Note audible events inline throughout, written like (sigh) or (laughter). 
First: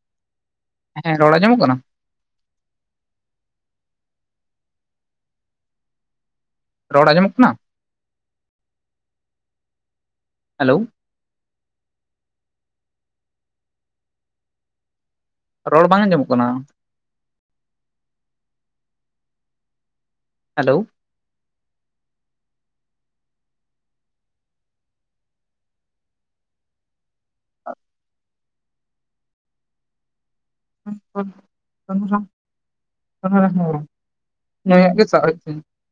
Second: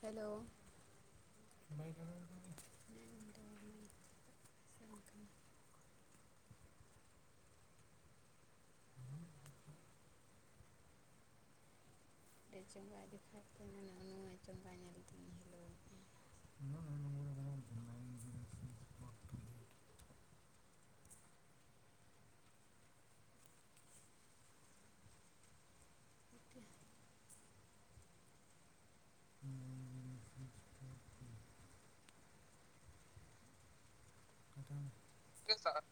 Hello! ᱦᱮᱸ ᱨᱚᱲ ᱟᱸᱡᱚᱢᱚᱜ ᱠᱟᱱᱟ? (unintelligible) ᱚᱸᱰᱮ ᱪᱚᱸᱜᱟ ᱨᱚᱲ ᱟᱸᱡᱚᱢᱚᱜ ᱠᱟᱱᱟ? ᱦᱮᱞᱳ! ᱛᱤᱨᱮ ᱟᱡᱚᱢᱚᱜ ᱠᱷᱟᱡᱽ (unintelligible) (unintelligible) ᱨᱚᱲ ᱵᱟᱝ ᱟᱸᱡᱚᱢᱚᱜ ᱠᱟᱱᱟ? ᱦᱮᱞᱳ! ᱦᱩᱸ (unintelligible) (unintelligible) ᱠᱤᱥᱟᱨ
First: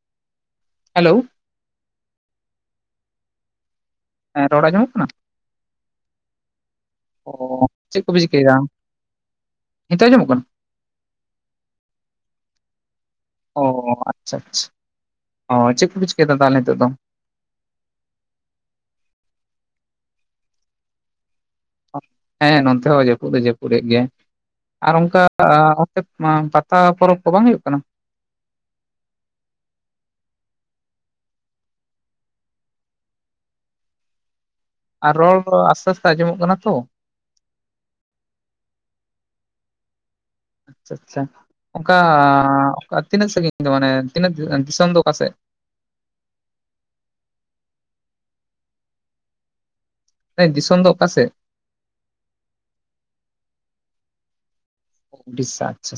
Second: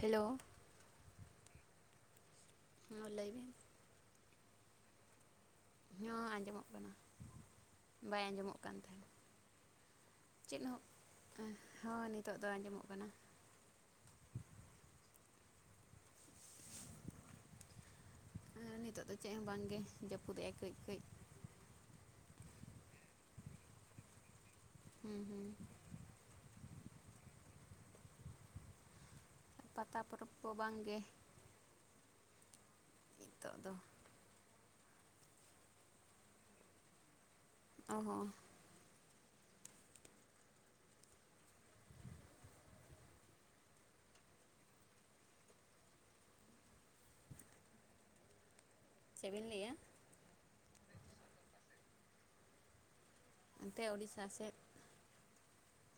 ᱦᱮᱞᱳ? ᱦᱮᱞᱳ! ᱦᱮᱸ ᱞᱟᱹᱭᱵᱤᱱ? ᱦᱮᱸ ᱨᱚᱲ ᱟᱡᱚᱢᱚᱜ ᱠᱟᱱᱟ? ᱦᱚᱸ ᱟᱸᱡᱚᱢᱚᱜ ᱠᱟᱱᱟ᱾ ᱚ ᱪᱮᱫ ᱠᱚᱯᱮ ᱵᱟᱭ ᱪᱤᱠᱟᱹᱭᱮᱫᱟ ᱟᱸᱡᱚᱢᱚᱜ ᱠᱟᱱ ᱛᱟᱦᱮᱸ ᱱᱤᱛᱚᱜ ᱟᱸᱡᱚᱢᱚᱜ ᱠᱟᱱᱟ ᱪᱮᱫ ᱦᱚᱸ᱾ ᱦᱚᱸ ᱱᱤᱛᱚᱜ ᱫᱚ ᱟᱸᱡᱚᱢᱚᱜ ᱠᱟᱱᱟ᱾ ᱚᱻ ᱟᱪᱪᱷᱟ ᱟᱪᱪᱷᱟ ᱚ ᱪᱮᱫ ᱠᱚᱯᱮ ᱪᱤᱠᱟᱹᱭᱟ ᱮᱫᱟ ᱛᱟᱦᱚᱞᱮ ᱱᱤᱛᱚᱜ ᱫᱚ? ᱦᱮᱸᱻᱱᱤᱛᱚᱜ ᱫᱚ ᱪᱮᱫ ᱦᱚᱸ ᱵᱟᱝ ᱜᱮ ᱡᱟᱹᱯᱩᱫ ᱮᱝᱟᱭ ᱠᱟᱹᱡ ᱠᱟᱹᱡ᱾ ᱦᱮᱸ ᱱᱚᱱᱛᱮ ᱦᱚᱸ ᱡᱟᱹᱯᱩᱫ ᱫᱚ ᱡᱟᱹᱯᱩᱫᱫ ᱜᱮ ᱟᱨ ᱦᱩᱸ ᱚᱱᱠᱟ ᱦᱩᱸ ᱯᱟᱛᱟ ᱯᱚᱨᱚᱵᱽ ᱠᱚ ᱵᱟᱝ ᱦᱩᱭᱩᱜ ᱠᱟᱱᱟ? ᱯᱟᱛᱟ ᱯᱚᱨᱚᱵᱽ ᱠᱚ ᱵᱟᱝ ᱜᱮ ᱾ ᱱᱤᱛᱚᱜ ᱫᱚ ᱟᱨ ᱨᱚᱲ ᱟᱥᱛᱮ ᱟᱥᱛᱮ ᱟᱸᱡᱚᱢᱚᱜ ᱠᱟᱱᱟ ᱛᱚ᱾ ᱚ ᱦᱚᱸ ᱟᱪᱪᱷᱟ ᱟᱪᱪᱷᱟ ᱚᱱᱠᱟᱻ ᱛᱤᱱᱟᱹᱜ ᱥᱟᱺᱜᱤᱧ ᱫᱚ, ᱢᱟᱱᱮ ᱛᱤᱱᱟᱹᱜ ᱫᱤᱥᱚᱢ ᱫᱚ ᱚᱠᱟ ᱥᱮᱫ? ᱪᱮᱫᱵᱤᱱ ᱞᱟᱹᱭᱟ ᱦᱚᱸ ᱫᱤᱥᱚᱢ ᱫᱚ ᱚᱠᱟ ᱥᱮᱫ? ᱚᱱᱛᱮ ᱳᱲᱤᱥᱥᱟ ᱥᱮᱫ ᱩᱲᱤᱥᱥᱟ ᱟᱪᱪᱷᱟ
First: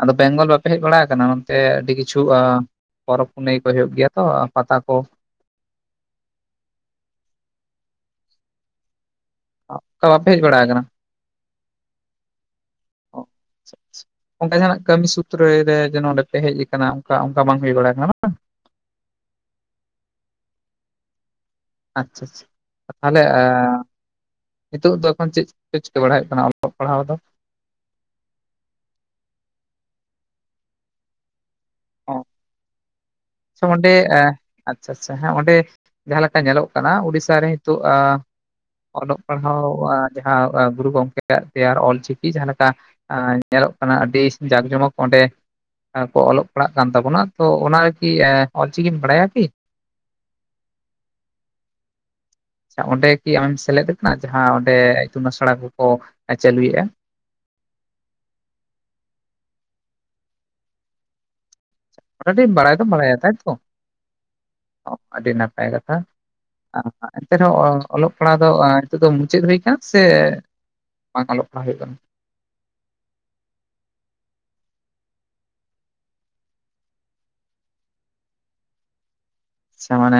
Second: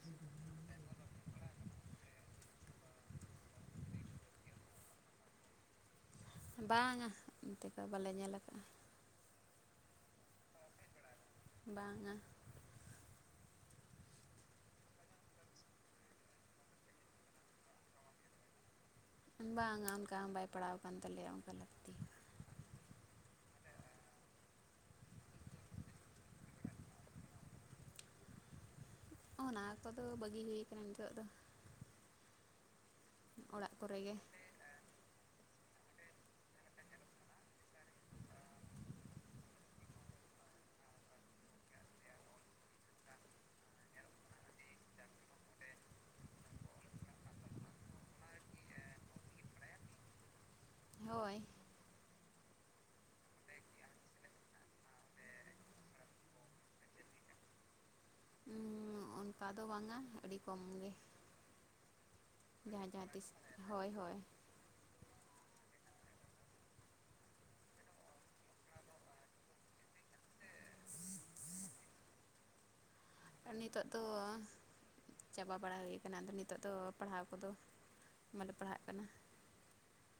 ᱟᱫᱚ ᱵᱮᱝᱜᱚᱞ ᱵᱟᱯᱮ ᱦᱮᱡ ᱵᱟᱲᱟ ᱟᱠᱟᱱᱟ ᱱᱚᱛᱮ ᱟᱹᱰᱤ ᱠᱤᱪᱷᱩ ᱯᱚᱨᱚᱵᱽ ᱯᱩᱱᱟᱹᱭ ᱠᱚ ᱦᱩᱭᱩᱜ ᱜᱮᱭᱟ ᱛᱚ ᱯᱟᱛᱟ ᱠᱚ᱾ ᱵᱟᱝᱼᱟ, ᱚᱱᱛᱮ ᱠᱚ ᱵᱟᱞᱮ ᱧᱮᱞ ᱠᱟᱜᱼᱟ? ᱚ ᱛᱚ ᱵᱟᱯᱮ ᱦᱮᱡ ᱵᱟᱲᱟᱣ ᱠᱟᱱᱟ? ᱵᱟᱝᱟ ᱚ ᱚᱱᱠᱟ ᱡᱟᱦᱟᱱᱟᱜ ᱠᱟᱹᱢᱤ ᱥᱩᱛᱨᱚ ᱨᱮ ᱡᱮ‌ ᱚᱸᱰᱮ ᱯᱮ ᱦᱮᱡ ᱟᱠᱟᱱᱟ ᱚᱱᱠᱟ ᱚᱱᱠᱟ ᱵᱟᱝ ᱦᱩᱭ ᱵᱟᱲᱟ ᱠᱟᱱᱟ ᱵᱟᱝ, ᱵᱟᱝᱟ ᱚᱱᱠᱟ ᱦᱚᱸ ᱵᱟᱭ ᱯᱟᱲᱟᱣ ᱟᱠᱟᱱ ᱛᱟᱞᱮᱭᱟ ᱚᱱᱠᱟ ᱞᱟᱹᱠᱛᱤ ᱾ ᱟᱪᱪᱷᱟ ᱟᱪᱪᱷᱟ ᱛᱟᱦᱚᱞᱮ ᱱᱤᱛᱚᱜ ᱫᱚ ᱮᱠᱷᱚᱱ ᱪᱮᱫ ᱯᱮ ᱪᱤᱠᱟᱹ ᱵᱟᱲᱟᱭᱮᱫ ᱠᱟᱱᱟ ᱚᱞᱚᱜ ᱯᱟᱲᱦᱟᱣ ᱫᱚ? ᱚᱱᱟ ᱠᱚᱫᱚ ᱵᱟᱹᱜᱤ ᱦᱩᱭᱠᱟᱱᱟ ᱱᱤᱛᱚᱜ ᱫᱚ᱾ ᱚ, ᱟᱪᱪᱷᱟ ᱚᱲᱟᱜ ᱚᱸᱰᱮ ᱠᱚᱨᱮ ᱜᱮ ᱟᱪᱪᱷᱟ ᱟᱪᱪᱷᱟ ᱦᱮᱸ ᱚᱸᱰᱮ ᱡᱟᱦᱟᱸᱞᱮ ᱞᱮᱠᱟ ᱧᱮᱞᱚᱜ ᱠᱟᱱᱟ ᱩᱲᱤᱥᱟ ᱨᱮ ᱱᱤᱛᱚᱜ ᱟ ᱚᱞᱚᱜ ᱯᱟᱲᱦᱟᱣ ᱡᱟᱦᱟᱸ ᱜᱩᱨᱩ ᱜᱚᱢᱠᱮᱭᱟᱜ ᱛᱮᱭᱟᱨ ᱚᱞᱪᱤᱠᱤ ᱡᱟᱦᱟᱸ ᱞᱮᱠᱟ ᱧᱮᱞᱚᱜ ᱠᱟᱱᱟ ᱟᱹᱰᱤ ᱡᱟᱠ ᱡᱚᱢᱚᱠ ᱚᱸᱰᱮ ᱠᱚ ᱚᱞᱚᱜ ᱯᱟᱲᱦᱟᱜ ᱠᱟᱱ ᱛᱟᱵᱚᱱᱟ ᱛᱚ ᱚᱱᱟ (unintelligible) ᱚᱞ ᱪᱤᱠᱤᱢ ᱵᱟᱰᱭᱟ ᱠᱤ? ᱦᱳᱭ ᱾ (inaudible) ᱟᱪᱪᱷᱟ ᱚᱸᱰᱮ ᱠᱤ ᱟᱢᱮᱢ ᱥᱮᱞᱮᱫ ᱟᱠᱟᱱᱟ ᱡᱟᱦᱟᱸ ᱚᱸᱰᱮ ᱤᱛᱩᱱ ᱟᱥᱲᱟ ᱠᱚᱠᱚ ᱪᱟᱹᱞᱩᱭᱮᱜᱼᱟ ᱾ ᱚᱱᱠᱟ ᱫᱚ ᱵᱟᱝᱟ ᱟᱹᱰᱤ ᱠᱚᱢ ᱜᱮ, ᱢᱚᱴᱟᱢᱩᱴᱤ ᱵᱟᱲᱟᱭ ᱡᱟᱦᱟᱸ ᱡᱟᱦᱟᱸ ᱛᱤᱥ ᱦᱳᱭ ᱦᱳᱭ᱾ ᱚ, ᱟᱹᱰᱤ ᱱᱟᱯᱟᱭ ᱠᱟᱛᱷᱟ, ᱮᱱᱛᱮ ᱨᱮᱦᱚᱸ ᱚᱞᱚᱜ ᱯᱟᱲᱦᱟᱜ ᱫᱚ ᱱᱤᱛᱚᱜ ᱫᱚ ᱢᱩᱪᱟᱹᱫ ᱦᱩᱭᱩ ᱠᱟᱱᱟ ᱥᱮ ᱵᱟᱝ ᱚᱞᱚᱜ ᱯᱟᱲᱦᱟᱜ ᱦᱩᱭᱩᱜ ᱠᱟᱱᱟ? ᱟᱨ ᱱᱤᱛᱚᱜ ᱫᱚ ᱪᱟᱵᱟ ᱵᱟᱲᱟ ᱦᱩᱭ ᱟᱠᱟᱱᱟ ᱟᱫᱚ ᱱᱤᱛᱚᱜ ᱫᱚ ᱯᱟᱲᱦᱟᱣ ᱠᱚᱫᱚ, ᱵᱟᱞᱮ ᱯᱟᱲᱦᱟᱜ ᱠᱟᱱᱟ ᱾ ᱥᱮ ᱢᱟᱱᱮ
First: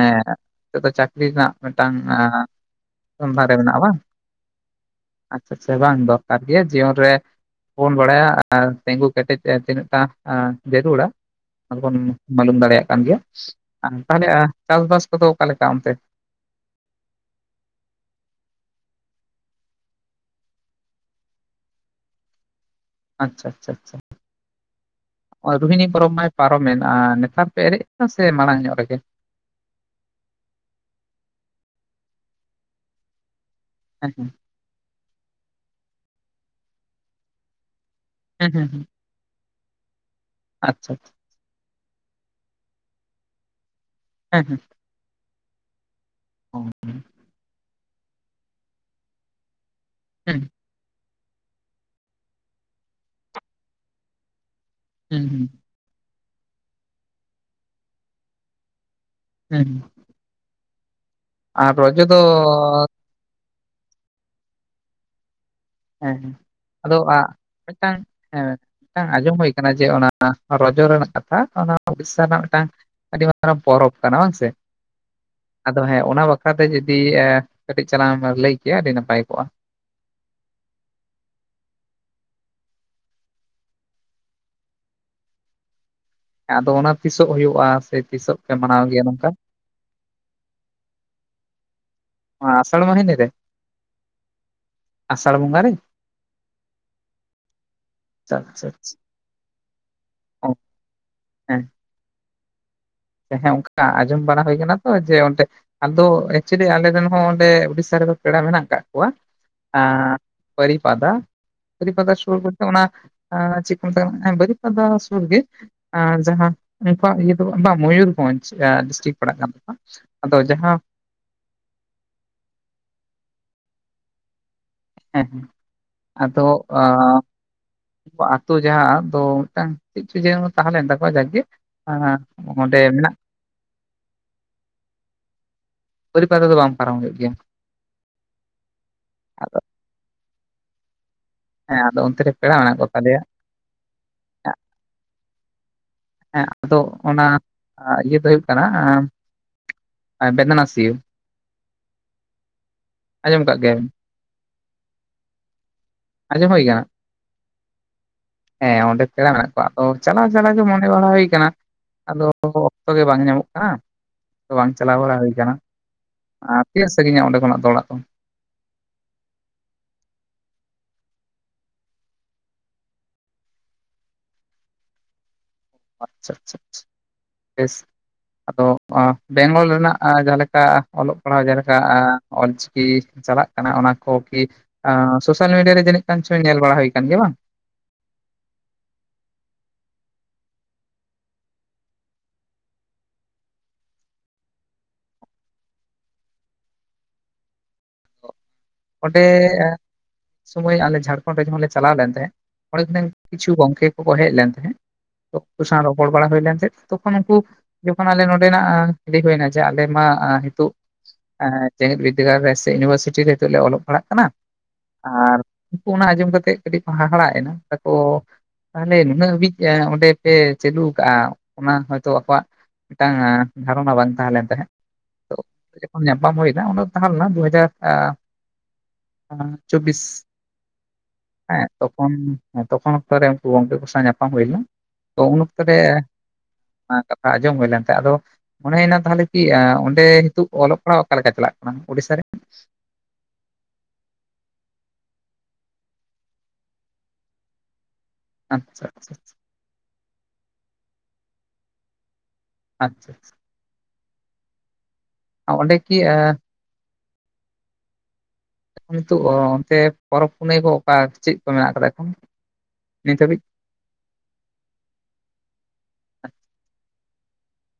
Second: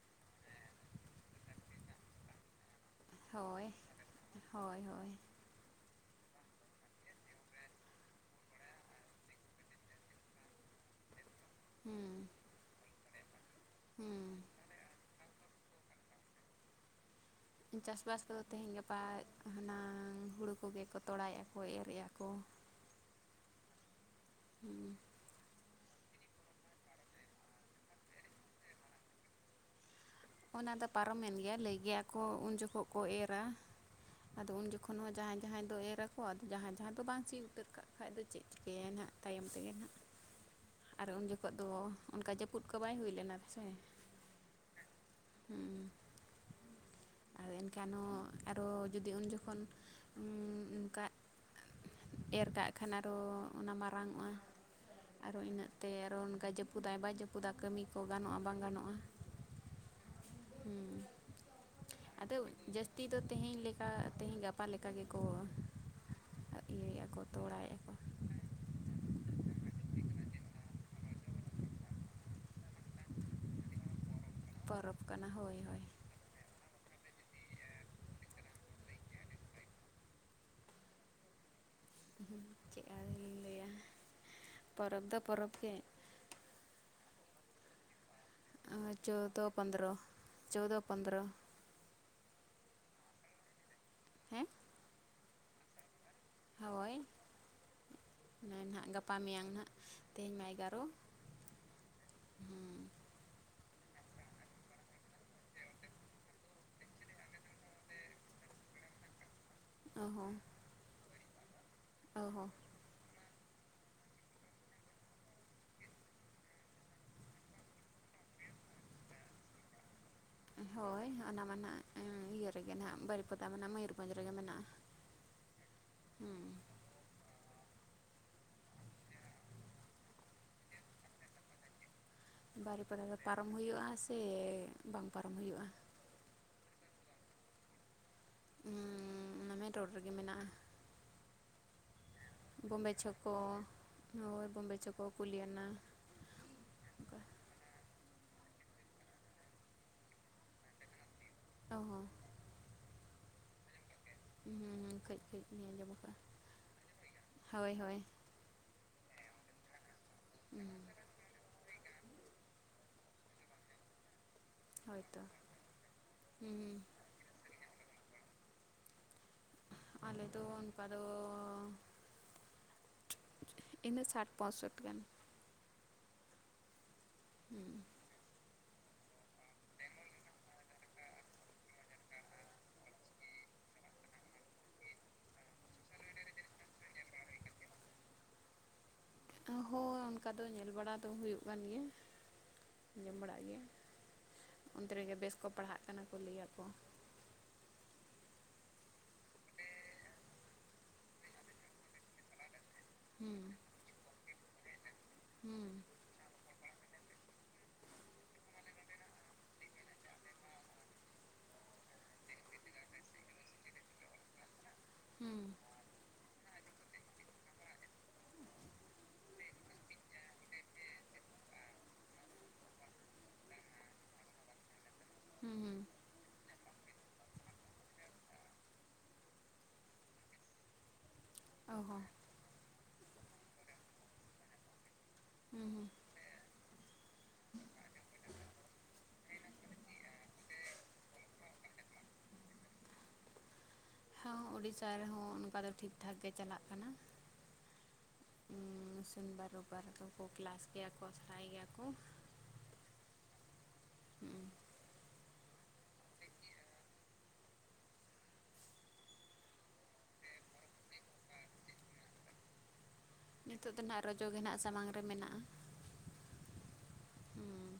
ᱡᱚᱛᱚ ᱪᱟᱹᱠᱨᱤ ᱨᱮᱱᱟᱜ ᱢᱤᱫᱴᱟᱝ ᱟᱸ ᱥᱚᱱᱫᱷᱟ ᱨᱮ ᱦᱳᱭ ᱢᱮᱱᱟᱜᱼᱟ ᱵᱟᱝ, ᱦᱳᱭ ᱦᱳᱭ ᱟᱪᱪᱷᱟ ᱟᱪᱪᱷᱟ ᱵᱟᱝ ᱫᱚᱨᱠᱟᱨ ᱜᱮ ᱡᱤᱭᱚᱱ ᱨᱮ ᱵᱚᱱ ᱵᱟᱲᱟᱭ ᱟᱨ ᱛᱤᱸᱜᱩ ᱠᱮᱴᱮᱡ ᱛᱤᱱᱟᱹᱜᱴᱟᱸ ᱡᱟᱹᱨᱩᱲᱟ, ᱵᱚᱱ ᱦᱩᱸ ᱢᱞᱩᱢ ᱫᱟᱲᱮᱭᱟᱜ ᱠᱟᱱ ᱜᱮᱭᱟ ᱟᱨ ᱛᱟᱦᱞᱮ ᱦᱩᱸ ᱪᱟᱥ ᱵᱟᱥ ᱠᱚᱫᱚ ᱚᱠᱟ ᱞᱮᱠᱟ ᱚᱱᱛᱮ? ᱪᱟᱥ ᱵᱟᱥ ᱫᱚ ᱛᱮᱦᱮᱧ ᱜᱟᱯᱟ ᱦᱩᱟᱱᱟᱹᱝ ᱦᱩᱲᱩ ᱠᱚᱜᱮ ᱠᱚ ᱛᱚᱲᱟᱭᱮᱜᱼᱟ ᱠᱚ, ᱤᱨᱮᱜᱼᱟ ᱠᱚ ᱟᱪᱪᱷᱟ ᱟᱪᱪᱷᱟ ᱟᱪᱪᱷᱟ ᱾ (inaudible) ᱨᱚᱦᱤᱱᱤ ᱯᱚᱨᱚᱵᱽ ᱢᱟᱭ ᱯᱟᱨᱚᱢᱮᱱ ᱟ ᱱᱮᱛᱟᱨ ᱯᱮ ᱮᱨᱮᱫ ᱠᱟᱱᱟ ᱥᱮ ᱢᱟᱲᱟᱝ ᱧᱚᱜ ᱨᱮᱜᱮ? ᱚᱱᱟ ᱫᱚ ᱯᱟᱨᱚᱢᱮᱱ ᱜᱮᱭᱟ ᱞᱟᱹᱭ ᱜᱮᱭᱟ ᱠᱚ ᱩᱱ ᱡᱚᱠᱷᱚᱠ ᱠᱚ ᱮᱨᱟ ᱦᱮᱸ ᱦᱮᱸ ᱟᱫᱚ ᱩᱱ ᱡᱚᱠᱷᱚᱱ ᱦᱚᱸ ᱡᱟᱦᱟᱸᱭ ᱡᱟᱦᱟᱸᱭ ᱫᱚ ᱮᱨ ᱟᱠᱚ ᱟᱫᱚ ᱡᱟᱦᱟᱸᱭ ᱡᱟᱦᱟᱸᱭ ᱫᱚ ᱵᱟᱝ ᱥᱤ ᱩᱛᱟᱹᱨ ᱠᱟᱜ ᱠᱷᱟᱡ ᱫᱚ ᱪᱮᱫ ᱦᱮᱸ ᱦᱮᱸ ᱦᱮᱸ ᱪᱤᱠᱟᱹᱭᱟᱭ ᱱᱟᱸᱦᱜ, ᱛᱟᱭᱚᱢ ᱛᱮᱜᱮ ᱦᱟᱸᱜ ᱟᱪᱪᱷᱟ ᱟᱨ ᱟᱪᱪᱷᱟ, ᱩᱱ ᱡᱚᱠᱷᱚᱜ ᱫᱚ ᱚᱱᱠᱟ ᱡᱟᱹᱯᱩᱫ ᱠᱚ ᱵᱟᱭ ᱦᱩᱭ ᱞᱮᱱᱟ ᱥᱮ᱾ ᱦᱮᱸ ᱦᱮᱸ ᱦᱩᱸ ᱚ, ᱦᱩᱸ ᱟᱨ ᱮᱱᱠᱷᱟᱱ ᱦᱚᱸ ᱟᱨᱚ ᱡᱩᱫᱤ ᱩᱱ ᱡᱚᱠᱷᱚᱱ ᱦᱮᱸ ᱦᱢᱻ ᱚᱱᱠᱟ ᱮᱨ ᱠᱟᱜ ᱠᱷᱟᱱ ᱟᱨᱚ ᱚᱱᱟ ᱢᱟᱨᱟᱝ ᱚᱜᱼᱟ ᱦᱩᱸ ᱟᱨᱚ ᱦᱩᱸ ᱤᱱᱟᱹᱜ ᱛᱮ ᱟᱨᱚ ᱚᱱᱠᱟ ᱡᱟᱹᱯᱩᱫᱟᱭ ᱵᱟᱭ ᱡᱟᱹᱯᱩᱫᱟ ᱠᱟᱹᱢᱤ ᱠᱚ ᱜᱟᱱᱚᱜᱼᱟ ᱵᱟᱝ ᱜᱟᱱᱚᱜᱼᱟ ᱾ ᱦᱩᱸ ᱦᱩᱸ ᱦᱩᱸ ᱫᱚ ᱟᱫᱚ ᱡᱟᱹᱥᱛᱤ ᱫᱚ ᱛᱮᱦᱮᱧ ᱞᱮ ᱠᱟ ᱛᱮᱦᱮᱧ ᱜᱟᱯᱟ ᱞᱮᱠᱟ ᱜᱮᱠᱚ ᱦᱮᱸ ᱦᱮᱸ ᱟᱫᱚ ᱤᱭᱟᱹᱭᱮᱜᱼᱟ ᱟ ᱠᱚ ᱛᱚᱲᱟᱭᱮᱜᱼᱟ ᱠᱚ᱾ ᱢᱤᱫᱴᱟᱝ ᱦᱮᱸ ᱢᱤᱫᱴᱟᱝ ᱟᱸᱡᱚᱢ ᱦᱩᱭ ᱠᱟᱱᱟ ᱡᱮ ᱚᱱᱟ ᱨᱚᱡᱚ ᱨᱮᱱᱟᱜ ᱠᱟᱛᱷᱟ ᱚᱱᱟ ᱩᱲᱤᱥᱟ ᱨᱮᱱᱟᱜ ᱢᱤᱫᱴᱟᱝ ᱟᱹᱰᱤ ᱢᱟᱨᱟᱝ ᱯᱚᱨᱚᱵᱽ ᱠᱟᱱᱟ ᱵᱟᱝ ᱥᱮ ᱯᱚᱨᱚᱵᱽ ᱠᱟᱱᱟ ᱦᱳᱭ ᱟᱫᱚ ᱦᱳᱭ ᱦᱮᱸ ᱚᱱᱟ ᱵᱟᱠᱷᱨᱟ ᱛᱮ ᱡᱩᱫᱤ ᱠᱟᱹᱴᱤᱡ ᱪᱟᱞᱟᱝ ᱮᱢ ᱞᱟᱹᱭ ᱠᱮᱭᱟ ᱟᱹᱰᱤ ᱱᱟᱯᱟᱭ ᱠᱚᱜᱼᱟ ᱾ ᱪᱮᱫ ᱟᱫᱩᱧ ᱞᱟᱹᱭ ᱯᱚᱨᱚᱵᱽ ᱫᱚ ᱯᱚᱨᱚᱵᱽ ᱜᱮ ᱟᱫᱚ ᱚᱱᱟ ᱛᱤᱥᱚᱜ ᱦᱩᱭᱩᱜᱼᱟ ᱥᱮ ᱛᱤᱥᱚᱜ ᱯᱮ ᱟᱸ ᱢᱟᱱᱟᱣ ᱜᱮᱭᱟ ᱱᱚᱝᱠᱟ ᱪᱳᱫᱚ ᱯᱚᱱᱫᱨᱚ, ᱪᱳᱫᱚ ᱯᱚᱱᱫᱨᱚ ᱟᱥᱟᱲ ᱢᱚᱦᱤᱱᱤ ᱨᱮ? ᱦᱮᱸ ᱟᱥᱟᱲ ᱵᱚᱸᱜᱟ ᱨᱮ ᱦᱚᱭ ᱟᱪᱪᱷᱟ ᱱᱮ ᱟᱪᱪᱷᱟ ᱱᱟᱜ ᱟᱪᱪᱷᱟ ᱜᱟᱯᱟ ᱢᱮᱭᱟᱝ ᱱᱟᱜ ᱛᱮᱦᱮᱧ ᱢᱟ ᱚ ᱮᱜᱟᱨᱚ ᱦᱮᱸ ᱦᱮᱸ ᱚᱱᱠᱟ ᱟᱸᱡᱚᱢ ᱵᱟᱲᱟ ᱦᱩᱭ ᱟᱠᱟᱱᱟ ᱛᱚ ᱡᱮ ᱚᱰᱮ ᱟᱫᱚ ᱮᱠᱪᱩᱭᱮᱞᱤ ᱟᱞᱮ ᱨᱮᱱ ᱦᱚᱸ ᱚᱸᱰᱮ ᱩᱰᱤᱥᱟ ᱨᱮᱫᱚ ᱯᱮᱲᱟ ᱢᱮᱱᱟᱜ ᱠᱟᱜ ᱠᱚᱣᱟ ᱟ ᱚ ᱦᱚᱸ ᱵᱟᱨᱤᱯᱟᱫᱟ ᱵᱟᱨᱤᱯᱟᱫᱟ ᱚ ᱥᱩᱨ ᱦᱚᱸ ᱨᱮᱜᱮ ᱚᱱᱟ ᱮ ᱪᱮᱫ ᱠᱚ ᱢᱮᱛᱟᱜ ᱟ ᱵᱟᱨᱤᱯᱟᱫᱟ ᱥᱩᱨ ᱜᱮ ᱡᱟᱦᱟᱸ ᱩᱱᱠᱩᱣᱟᱜ ᱤᱭᱟᱹ ᱫᱚ ᱵᱟᱝ ᱢᱚᱭᱩᱨᱵᱷᱚᱸᱧᱡᱽ ᱰᱤᱥᱴᱤᱠ ᱯᱟᱲᱟᱜ ᱠᱟᱱ ᱛᱟᱠᱚᱣᱟ ᱟᱫᱚ ᱡᱟᱦᱟᱸ ᱦᱳᱭ ᱚᱱᱟ ᱢᱟ ᱱᱟᱜ ᱤᱭᱟᱹ ᱨᱮᱜᱮ ᱱᱟᱜ ᱵᱟᱹᱨᱤᱯᱟᱫᱟ ᱢᱟᱱᱮ ᱢᱚᱭᱩᱨᱵᱷᱚᱸᱡᱽ ᱨᱮᱜᱮ ᱢᱮᱱᱟᱜᱼᱟ ᱦᱮᱸ ᱦᱮᱸ ᱟᱫᱚ ᱦᱮᱸ ᱟ ᱟᱛᱳ ᱡᱟᱦᱟᱸ ᱫᱚ ᱢᱤᱫᱴᱟᱝ ᱪᱮᱫ ᱡᱮᱱᱚ ᱛᱟᱦᱮᱸ ᱞᱮᱱ ᱛᱟᱠᱚᱣᱟ ᱡᱟᱠᱜᱮ ᱮ ᱵᱟᱨᱤᱯᱟᱫᱟ ᱫᱚ ᱯᱟᱨᱚᱢ ᱦᱩᱭᱩᱜᱼᱟ ᱥᱮ ᱵᱟᱝ ᱯᱟᱨᱚᱢ ᱦᱩᱭᱩᱜᱼᱟ ᱵᱟᱹᱨᱤᱯᱟᱫᱟ ᱫᱚ ᱵᱟᱝ ᱯᱟᱨᱚᱢ ᱦᱩᱭᱩᱜ ᱜᱮᱭᱟ ᱦᱩᱸ ᱚᱱᱟ ᱟᱫᱚ ᱢᱮᱱ ᱨᱳᱰ ᱨᱮᱜᱮ ᱢᱮᱱᱟᱜᱼᱟ ᱦᱮᱸ ᱟᱫᱚ ᱚᱱᱛᱮ ᱨᱮ ᱯᱮᱲᱟ ᱢᱮᱱᱟᱜ ᱠᱚ ᱵᱳᱢᱵᱮ ᱛᱟᱞᱮᱭᱟ ᱪᱷᱳᱠᱚ ᱦᱳᱭ ᱵᱳᱢᱵᱮ ᱪᱷᱚᱠᱚ ᱠᱩᱞᱤᱭᱟᱱᱟ ᱦᱮᱸ ᱟᱫᱚ ᱚᱱᱠᱟ ᱚᱱᱟ ᱤᱭᱟᱹ ᱫᱚ ᱦᱩᱭᱩᱜ ᱠᱟᱱᱟ ᱮ ᱵᱮᱫᱟᱱᱟ ᱥᱤᱭᱟ. ᱚ ᱦᱚᱸ ᱟᱸᱡᱚᱢ ᱠᱟᱫ ᱜᱮᱭᱟ ᱵᱤᱱ ᱦᱩ ᱠᱟᱹᱡᱼ ᱠᱟᱹᱡ ᱤᱧ ᱟᱸᱡᱚᱢ ᱟᱠᱟᱜᱼᱟ ᱟᱸᱡᱚᱢ ᱦᱩᱭ ᱠᱟᱱᱟ ᱦᱚᱭ ᱦᱚᱭ ᱦᱮᱸ ᱚᱸᱰᱮ ᱯᱮᱲᱟ ᱢᱮᱱᱟᱜ ᱠᱚᱣᱟ ᱟᱫᱚ ᱪᱟᱞᱟᱣ ᱪᱟᱞᱟᱣ ᱜᱮ ᱢᱚᱱ ᱦᱳᱭ ᱠᱟᱱᱟ ᱟᱫᱚ ᱚᱠᱛᱚ ᱜᱮ ᱵᱟᱝ ᱧᱟᱢᱚᱜ ᱠᱟᱱᱟ ᱵᱟᱝ ᱪᱟᱞᱟᱣ ᱵᱟᱲᱟ ᱦᱳᱭᱛᱚ ᱦᱳᱭᱠᱟᱱᱟ ᱟᱨ ᱦᱩᱸ ᱛᱤᱱᱟ. ᱜ ᱥᱟᱺᱜᱤᱧᱟ ᱚᱸᱰᱮ ᱠᱷᱚᱱᱟᱜ ᱫᱚ ᱚᱲᱟᱜ ᱫᱚ ᱟᱞᱮᱫᱚ ᱚᱱᱠᱟ ᱫᱚ ᱤᱱᱟᱹ ᱥᱟᱴ ᱯᱚᱸᱭᱥᱚᱴ ᱜᱟᱱ ᱟᱪᱪᱷᱟ ᱟᱪᱪᱷ ᱪᱷᱟ ᱵᱮᱥ ᱟᱫᱚ ᱟᱸ ᱵᱮᱝᱜᱚᱞ ᱨᱮᱱᱟᱜ ᱮ ᱡᱟᱦᱟᱞᱮ ᱠᱟ ᱚᱞᱚᱜ ᱯᱟᱲᱦᱟᱣ ᱡᱮᱞᱮᱠᱟ ᱚᱞᱪᱤᱠᱤ ᱪᱟᱞᱟᱜ ᱠᱟᱱᱟ ᱚᱱᱟ ᱠᱚ ᱠᱤ ᱟᱸ ᱥᱳᱥᱟᱞ ᱢᱤᱰᱤᱭᱟ ᱨᱮ ᱡᱟᱹᱱᱤᱡ ᱠᱷᱟᱱ ᱪᱚ ᱧᱮᱞ ᱵᱟᱲᱟ ᱦᱳᱭ ᱠᱟᱱ ᱜᱮᱭᱟ ᱵᱟᱝ ᱦᱚᱸ ᱚᱱᱠᱟ ᱫᱚ ᱧᱮᱞ ᱵᱟᱲᱟ ᱫᱚ ᱦᱩᱭᱩᱜ ᱠᱟᱱ ᱜᱮᱭᱟ ᱟᱸᱡᱚᱢ ᱵᱟᱲᱟᱜ ᱜᱮᱭᱟ ᱚᱱᱛᱮ ᱨᱮᱜᱮ ᱵᱮᱥ ᱠᱚ ᱯᱟᱲᱦᱟᱜ ᱠᱟᱱᱟ ᱠᱚ ᱞᱟᱹᱭᱟᱠᱚ ᱚᱸᱰᱮ ᱮ ᱥᱳᱢᱚᱭ ᱟᱞᱮ ᱡᱷᱟᱲᱠᱷᱚᱸᱰ ᱨᱮ ᱡᱚᱠᱷᱚᱱ ᱞᱮ ᱪᱟᱞᱟᱣ ᱞᱮᱱ ᱛᱟᱦᱮᱸᱫ ᱚᱸᱬᱮ ᱠᱷᱩᱱᱟᱝ ᱦᱩᱸ ᱠᱤᱪᱷᱩ ᱜᱚᱝᱠᱮ ᱠᱚᱠᱚ ᱦᱮᱡ ᱞᱮᱱ ᱛᱟᱦᱮᱸᱜ ᱛᱚ ᱩᱱᱠᱩ ᱦᱩᱸ ᱥᱟᱣ ᱨᱚ ᱨᱚᱯᱚᱲ ᱵᱟᱲᱟ ᱦᱩᱭᱞᱮᱱ ᱛᱟᱦᱮᱱ ᱛᱚᱠᱷᱚᱱ ᱩᱱᱠᱩ ᱡᱚᱠᱷᱚᱱ ᱟᱞᱮ ᱱᱚᱸᱰᱮᱱᱟᱜ ᱮ ᱞᱟ. ᱭ ᱦᱩᱭᱱᱟ ᱡᱮ ᱟᱞᱮ ᱢᱟ ᱦᱤᱛᱳᱜ ᱮ ᱡᱮᱜᱮᱫ ᱵᱤᱫᱽᱫᱟᱹᱜᱟᱲ ᱨᱮ ᱥᱮ ᱤᱭᱩᱱᱤᱵᱷᱟᱨᱥᱤᱴᱤ ᱨᱮ ᱱᱤᱛᱚᱜ ᱞᱮ ᱚᱞᱚᱜ ᱯᱟᱲᱦᱟᱜ ᱠᱟᱱᱟ ᱟᱨ ᱦᱩᱸ ᱩᱱᱠᱩ ᱚᱱᱟ ᱟᱸᱡᱚᱢ ᱠᱟᱛᱮᱜ ᱠᱟᱹᱴᱤᱡ ᱠᱚ ᱦᱟᱦᱟᱲᱟᱜᱱᱟ ᱛᱟᱠᱚ ᱛᱟᱦᱚᱞᱮ ᱱᱩᱱᱟᱹᱜ ᱦᱟᱹᱵᱤᱡ ᱮ ᱚᱸᱰᱮ ᱯᱮ ᱪᱟᱹᱞᱩ ᱠᱟᱜᱼᱟ ᱚᱱᱟ ᱦᱚᱭᱛᱚ ᱟᱠᱚᱣᱟᱜ ᱢᱤᱫᱴᱟᱝ ᱮ ᱫᱷᱟᱨᱚᱱᱟ ᱵᱟᱝ ᱛᱟᱦᱮᱞᱮᱱ ᱛᱟᱦᱮᱸᱫ ᱛᱚ ᱦᱩᱸ ᱦᱩᱸ ᱡᱚᱠᱷᱚᱱ ᱧᱟᱯᱟᱢ ᱦᱩᱭᱱᱟ ᱚᱱᱟ ᱫᱚ ᱛᱟᱦᱮᱸᱞᱮᱱᱟ ᱫᱩ ᱦᱟᱡᱟᱨ ᱮ ᱮ ᱪᱚᱵᱽᱵᱤᱥ ᱦᱮᱸ ᱚ ᱦᱚᱸ ᱛᱚᱠᱷᱚᱱ ᱦᱮᱸ ᱛᱚᱠᱷᱚᱱ ᱚᱠᱛᱚ ᱨᱮ ᱩᱱᱠᱩ ᱜᱚᱝᱠᱮ ᱠᱚ ᱥᱟᱸᱣ ᱧᱟᱯᱟᱢ ᱦᱩᱭᱞᱮᱱᱟ ᱛᱚ ᱩᱱ ᱦᱩᱸ ᱚᱠᱛᱚᱨᱮ ᱦᱩᱸ ᱚᱱᱟ ᱠᱟᱛᱷᱟ ᱟᱸᱡᱚᱢ ᱦᱩᱭ ᱞᱮᱱ ᱛᱟᱦᱮᱸ ᱟᱫᱚ ᱢᱚᱱᱮᱦᱩᱭᱱᱟ ᱛᱟᱦᱞᱮ ᱠᱤ ᱚᱸᱰᱮ ᱱᱤᱛᱚᱜ ᱚᱞᱚᱜ ᱯᱟᱲᱦᱟᱜ ᱚᱠᱟ ᱞᱮᱠᱟ ᱪᱟᱞᱟᱜ ᱠᱟᱱᱟ ᱳᱲᱤᱥᱥᱟ ᱨᱮ ᱦᱚ ᱳᱲᱤᱥᱥᱟ ᱨᱮᱦᱚᱸ ᱚᱱᱠᱟ ᱫᱚ ᱴᱷᱤᱠ ᱴᱷᱟᱠ ᱜᱮ ᱪᱟᱞᱟᱜ ᱠᱟᱱᱟ ᱟᱪᱪᱷᱟ ᱩ ᱟᱪᱪᱷᱟ ᱥᱳᱢᱵᱟᱨ ᱨᱳᱵᱵᱟᱨ ᱨᱮᱫᱚ ᱠᱚ ᱠᱞᱟᱥ ᱜᱮᱭᱟ ᱠᱚ ᱟᱥᱲᱟᱭ ᱜᱮᱭᱟ ᱠᱚ ᱟᱪᱪᱷᱟ ᱪᱷᱟ ᱦᱩᱸ ᱚᱸᱰᱮ ᱠᱤ ᱮ ᱱᱤᱛᱚᱜ ᱚᱱᱛᱮ ᱯᱚᱨᱚᱵᱽ ᱯᱩᱱᱟᱹᱭ ᱠᱚ ᱚᱠᱟ ᱪᱮᱫ ᱠᱚ ᱢᱮᱱᱟᱜ ᱠᱟᱫᱟ ᱮᱠᱷᱚᱱ ᱱᱤᱛ ᱦᱟᱹᱵᱤᱡ ᱱᱤᱛᱳᱜ ᱫᱚ ᱱᱟᱜ ᱨᱚᱡᱚ ᱜᱮ ᱱᱟᱜ ᱥᱟᱢᱟᱝ ᱨᱮ ᱢᱮᱱᱟᱜᱼᱟ ᱩᱸ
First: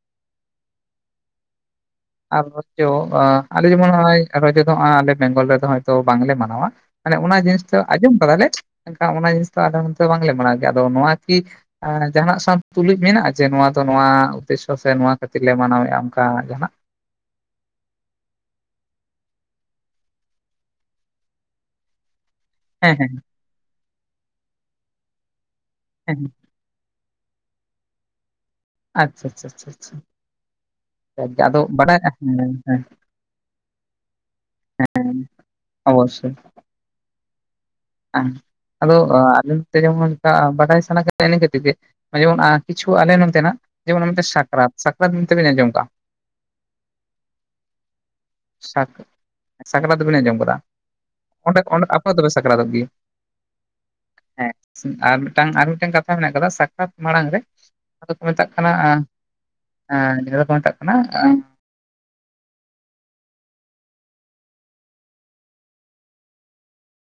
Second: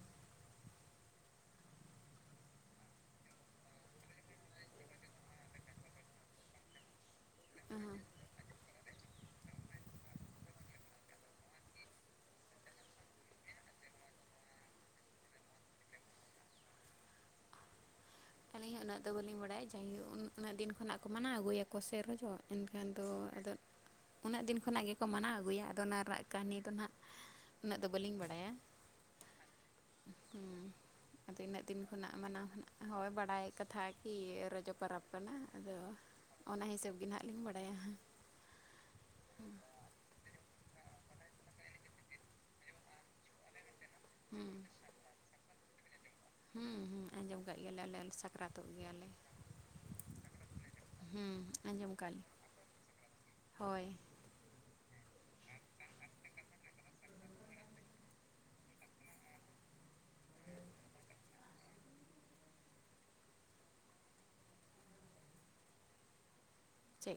ᱟᱨ ᱨᱪᱚ (unintelligible) ᱟᱞᱮ ᱡᱮᱢᱚᱱ ᱱᱚᱜᱼᱚᱭ ᱨᱚᱡᱚ ᱫᱚᱜᱚᱭ ᱟᱞᱮ ᱵᱮᱝᱜᱚᱞ ᱨᱮᱫᱚ ᱦᱚᱭᱛᱚ ᱵᱟᱝᱞᱮ ᱢᱟᱱᱟᱣᱟ᱾ ᱢᱟᱱᱮ ᱚᱱᱟ ᱡᱤᱱᱤᱥ ᱫᱚ ᱦᱩᱸ ᱟᱸᱡᱚᱢ ᱠᱟᱫᱟᱞᱮ, ᱮᱱᱠᱷᱟᱱ ᱚᱱᱟ ᱡᱤᱱᱤᱥ ᱫᱚ ᱟᱞᱮ ᱱᱚᱛᱮ ᱵᱟᱝᱞᱮ ᱢᱟᱱᱟᱣ ᱜᱮᱭᱟ ᱟᱫᱚ ᱱᱚᱣᱟ ᱠᱤᱼᱼ ᱡᱟᱦᱱᱟᱜ ᱥᱟᱸᱶ ᱛᱩᱞᱩᱡ ᱢᱮᱱᱟᱜᱼᱟ, ᱡᱮ ᱱᱚᱣᱟ ᱫᱚ ᱱᱚᱣᱟ ᱩᱫᱽᱮᱥᱥᱚ ᱥᱮ ᱱᱚᱣᱟ ᱠᱷᱟᱹᱛᱤᱨ ᱞᱮ ᱢᱟᱱᱟᱣᱮᱫᱼᱟ ᱚᱝᱠᱟ ᱡᱟᱦᱱᱟᱜᱼᱼ ᱟᱹᱞᱤᱧ ᱦᱚᱸ ᱩᱱᱟᱹᱜ ᱫᱚ ᱵᱟᱹᱞᱤᱧ ᱵᱟᱲᱟᱭᱟ, ᱡᱟᱭᱦᱳ ᱩᱱᱟᱹᱜ ᱫᱤᱱ ᱠᱷᱚᱱᱟᱜ ᱠᱚ ᱢᱟᱱᱟᱣ ᱟᱹᱜᱩᱭᱟᱠᱚ ᱥᱮ ᱨᱚᱡᱚᱼᱼ ᱮᱱᱠᱷᱟᱱ ᱦᱮᱸ ᱫᱚ ᱦᱮᱸ ᱟᱫᱚ, ᱩᱱᱟᱹᱜ ᱫᱤᱱ ᱠᱷᱚᱱᱟᱜ ᱜᱮᱠᱚ ᱢᱟᱱᱟᱣ ᱟᱹᱜᱩᱭᱟ ᱟᱫᱚ ᱚᱱᱟ ᱦᱮᱸ ᱨᱮᱱᱟᱜ ᱠᱟᱹᱦᱱᱤ ᱫᱚ ᱱᱟᱜᱼᱼ ᱩᱱᱟᱹᱜ ᱫᱚ ᱵᱟᱹᱞᱤᱧ ᱵᱟᱲᱟᱭᱟ᱾ ᱟᱪᱪᱷᱟ ᱟᱪᱪᱷᱟ ᱟᱪᱪᱷᱟ ᱟᱪᱪᱷᱟ ᱦᱩᱸ ᱟᱫᱚ ᱡᱟᱭᱜᱟ ᱤᱱᱟᱹᱜ ᱫᱤᱱ ᱵᱟᱰᱟᱭ ᱠᱷᱚᱱᱟᱜ ᱢᱟᱱᱟᱣ ᱦᱮᱸ ᱦᱮᱱᱟᱜ ᱦᱮᱸ (unintelligible) ᱦᱚᱲ ᱵᱟᱲᱟᱭ ᱠᱟᱛᱷᱟ ᱠᱤ ᱨᱚᱡᱚ ᱯᱟᱨᱟᱵᱽ ᱠᱟᱱᱟ ᱟᱫᱚ, ᱚᱱᱟ ᱦᱤᱥᱟᱹᱵᱽ ᱜᱮ ᱱᱟᱦᱟᱜ ᱞᱤᱧ ᱵᱟᱲᱟᱭᱟ ᱦᱟᱸᱜ᱾ (unintelligible) ᱦ ᱟᱫᱚ ᱟ ᱡᱮᱢᱚᱱ ᱵᱟᱰᱟᱭ ᱥᱟᱱᱟ ᱤᱱᱟᱹᱛ ᱜᱮ ᱡᱮᱢᱚᱱ ᱠᱤᱪᱷᱩ ᱟᱞᱮ ᱱᱚᱛᱮᱱᱟᱜ, ᱡᱮᱢᱚᱱ ᱢᱤᱫᱴᱮᱱ ᱥᱟᱠᱨᱟᱛ, ᱥᱟᱠᱨᱟᱛ ᱢᱮᱱᱛᱮᱵᱮᱱ ᱟᱸᱡᱚᱢ ᱠᱟᱜᱼᱟ? ᱦᱩᱸ ᱦᱩᱸ ᱟᱸᱡᱚᱢ ᱠᱟᱜ ᱜᱮᱭᱟᱞᱮ ᱥᱟᱠᱨᱟᱛᱚᱜ ᱥᱟᱠ ᱜᱮᱭᱟᱞᱮ᱾ ᱥᱟᱠᱨᱟᱛ ᱵᱤᱱ ᱟᱸᱡᱚᱢ ᱦᱩᱸ ᱟᱸᱡᱚᱢ ᱠᱟᱞᱮᱧ ᱟ (unintelligible) (unintelligible) ᱦᱮᱸ ᱟᱨ ᱢᱤᱫᱴᱟᱝ ᱟᱨ ᱢᱤᱫᱴᱟᱝ ᱠᱟᱛᱷᱟ ᱢᱮᱱᱟᱜ ᱟᱠᱟᱫᱟ ᱥᱟᱠᱨᱟᱛ ᱢᱟᱲᱟᱝ ᱨᱮᱼᱼ ᱚᱱᱟ ᱫᱚᱠᱚ ᱢᱮᱛᱟᱜ ᱠᱟᱱᱟ, ᱡᱟᱦᱟᱸ ᱫᱚᱠᱚ ᱢᱮᱛᱟᱜ ᱠᱟᱱᱟ ᱪᱮᱫ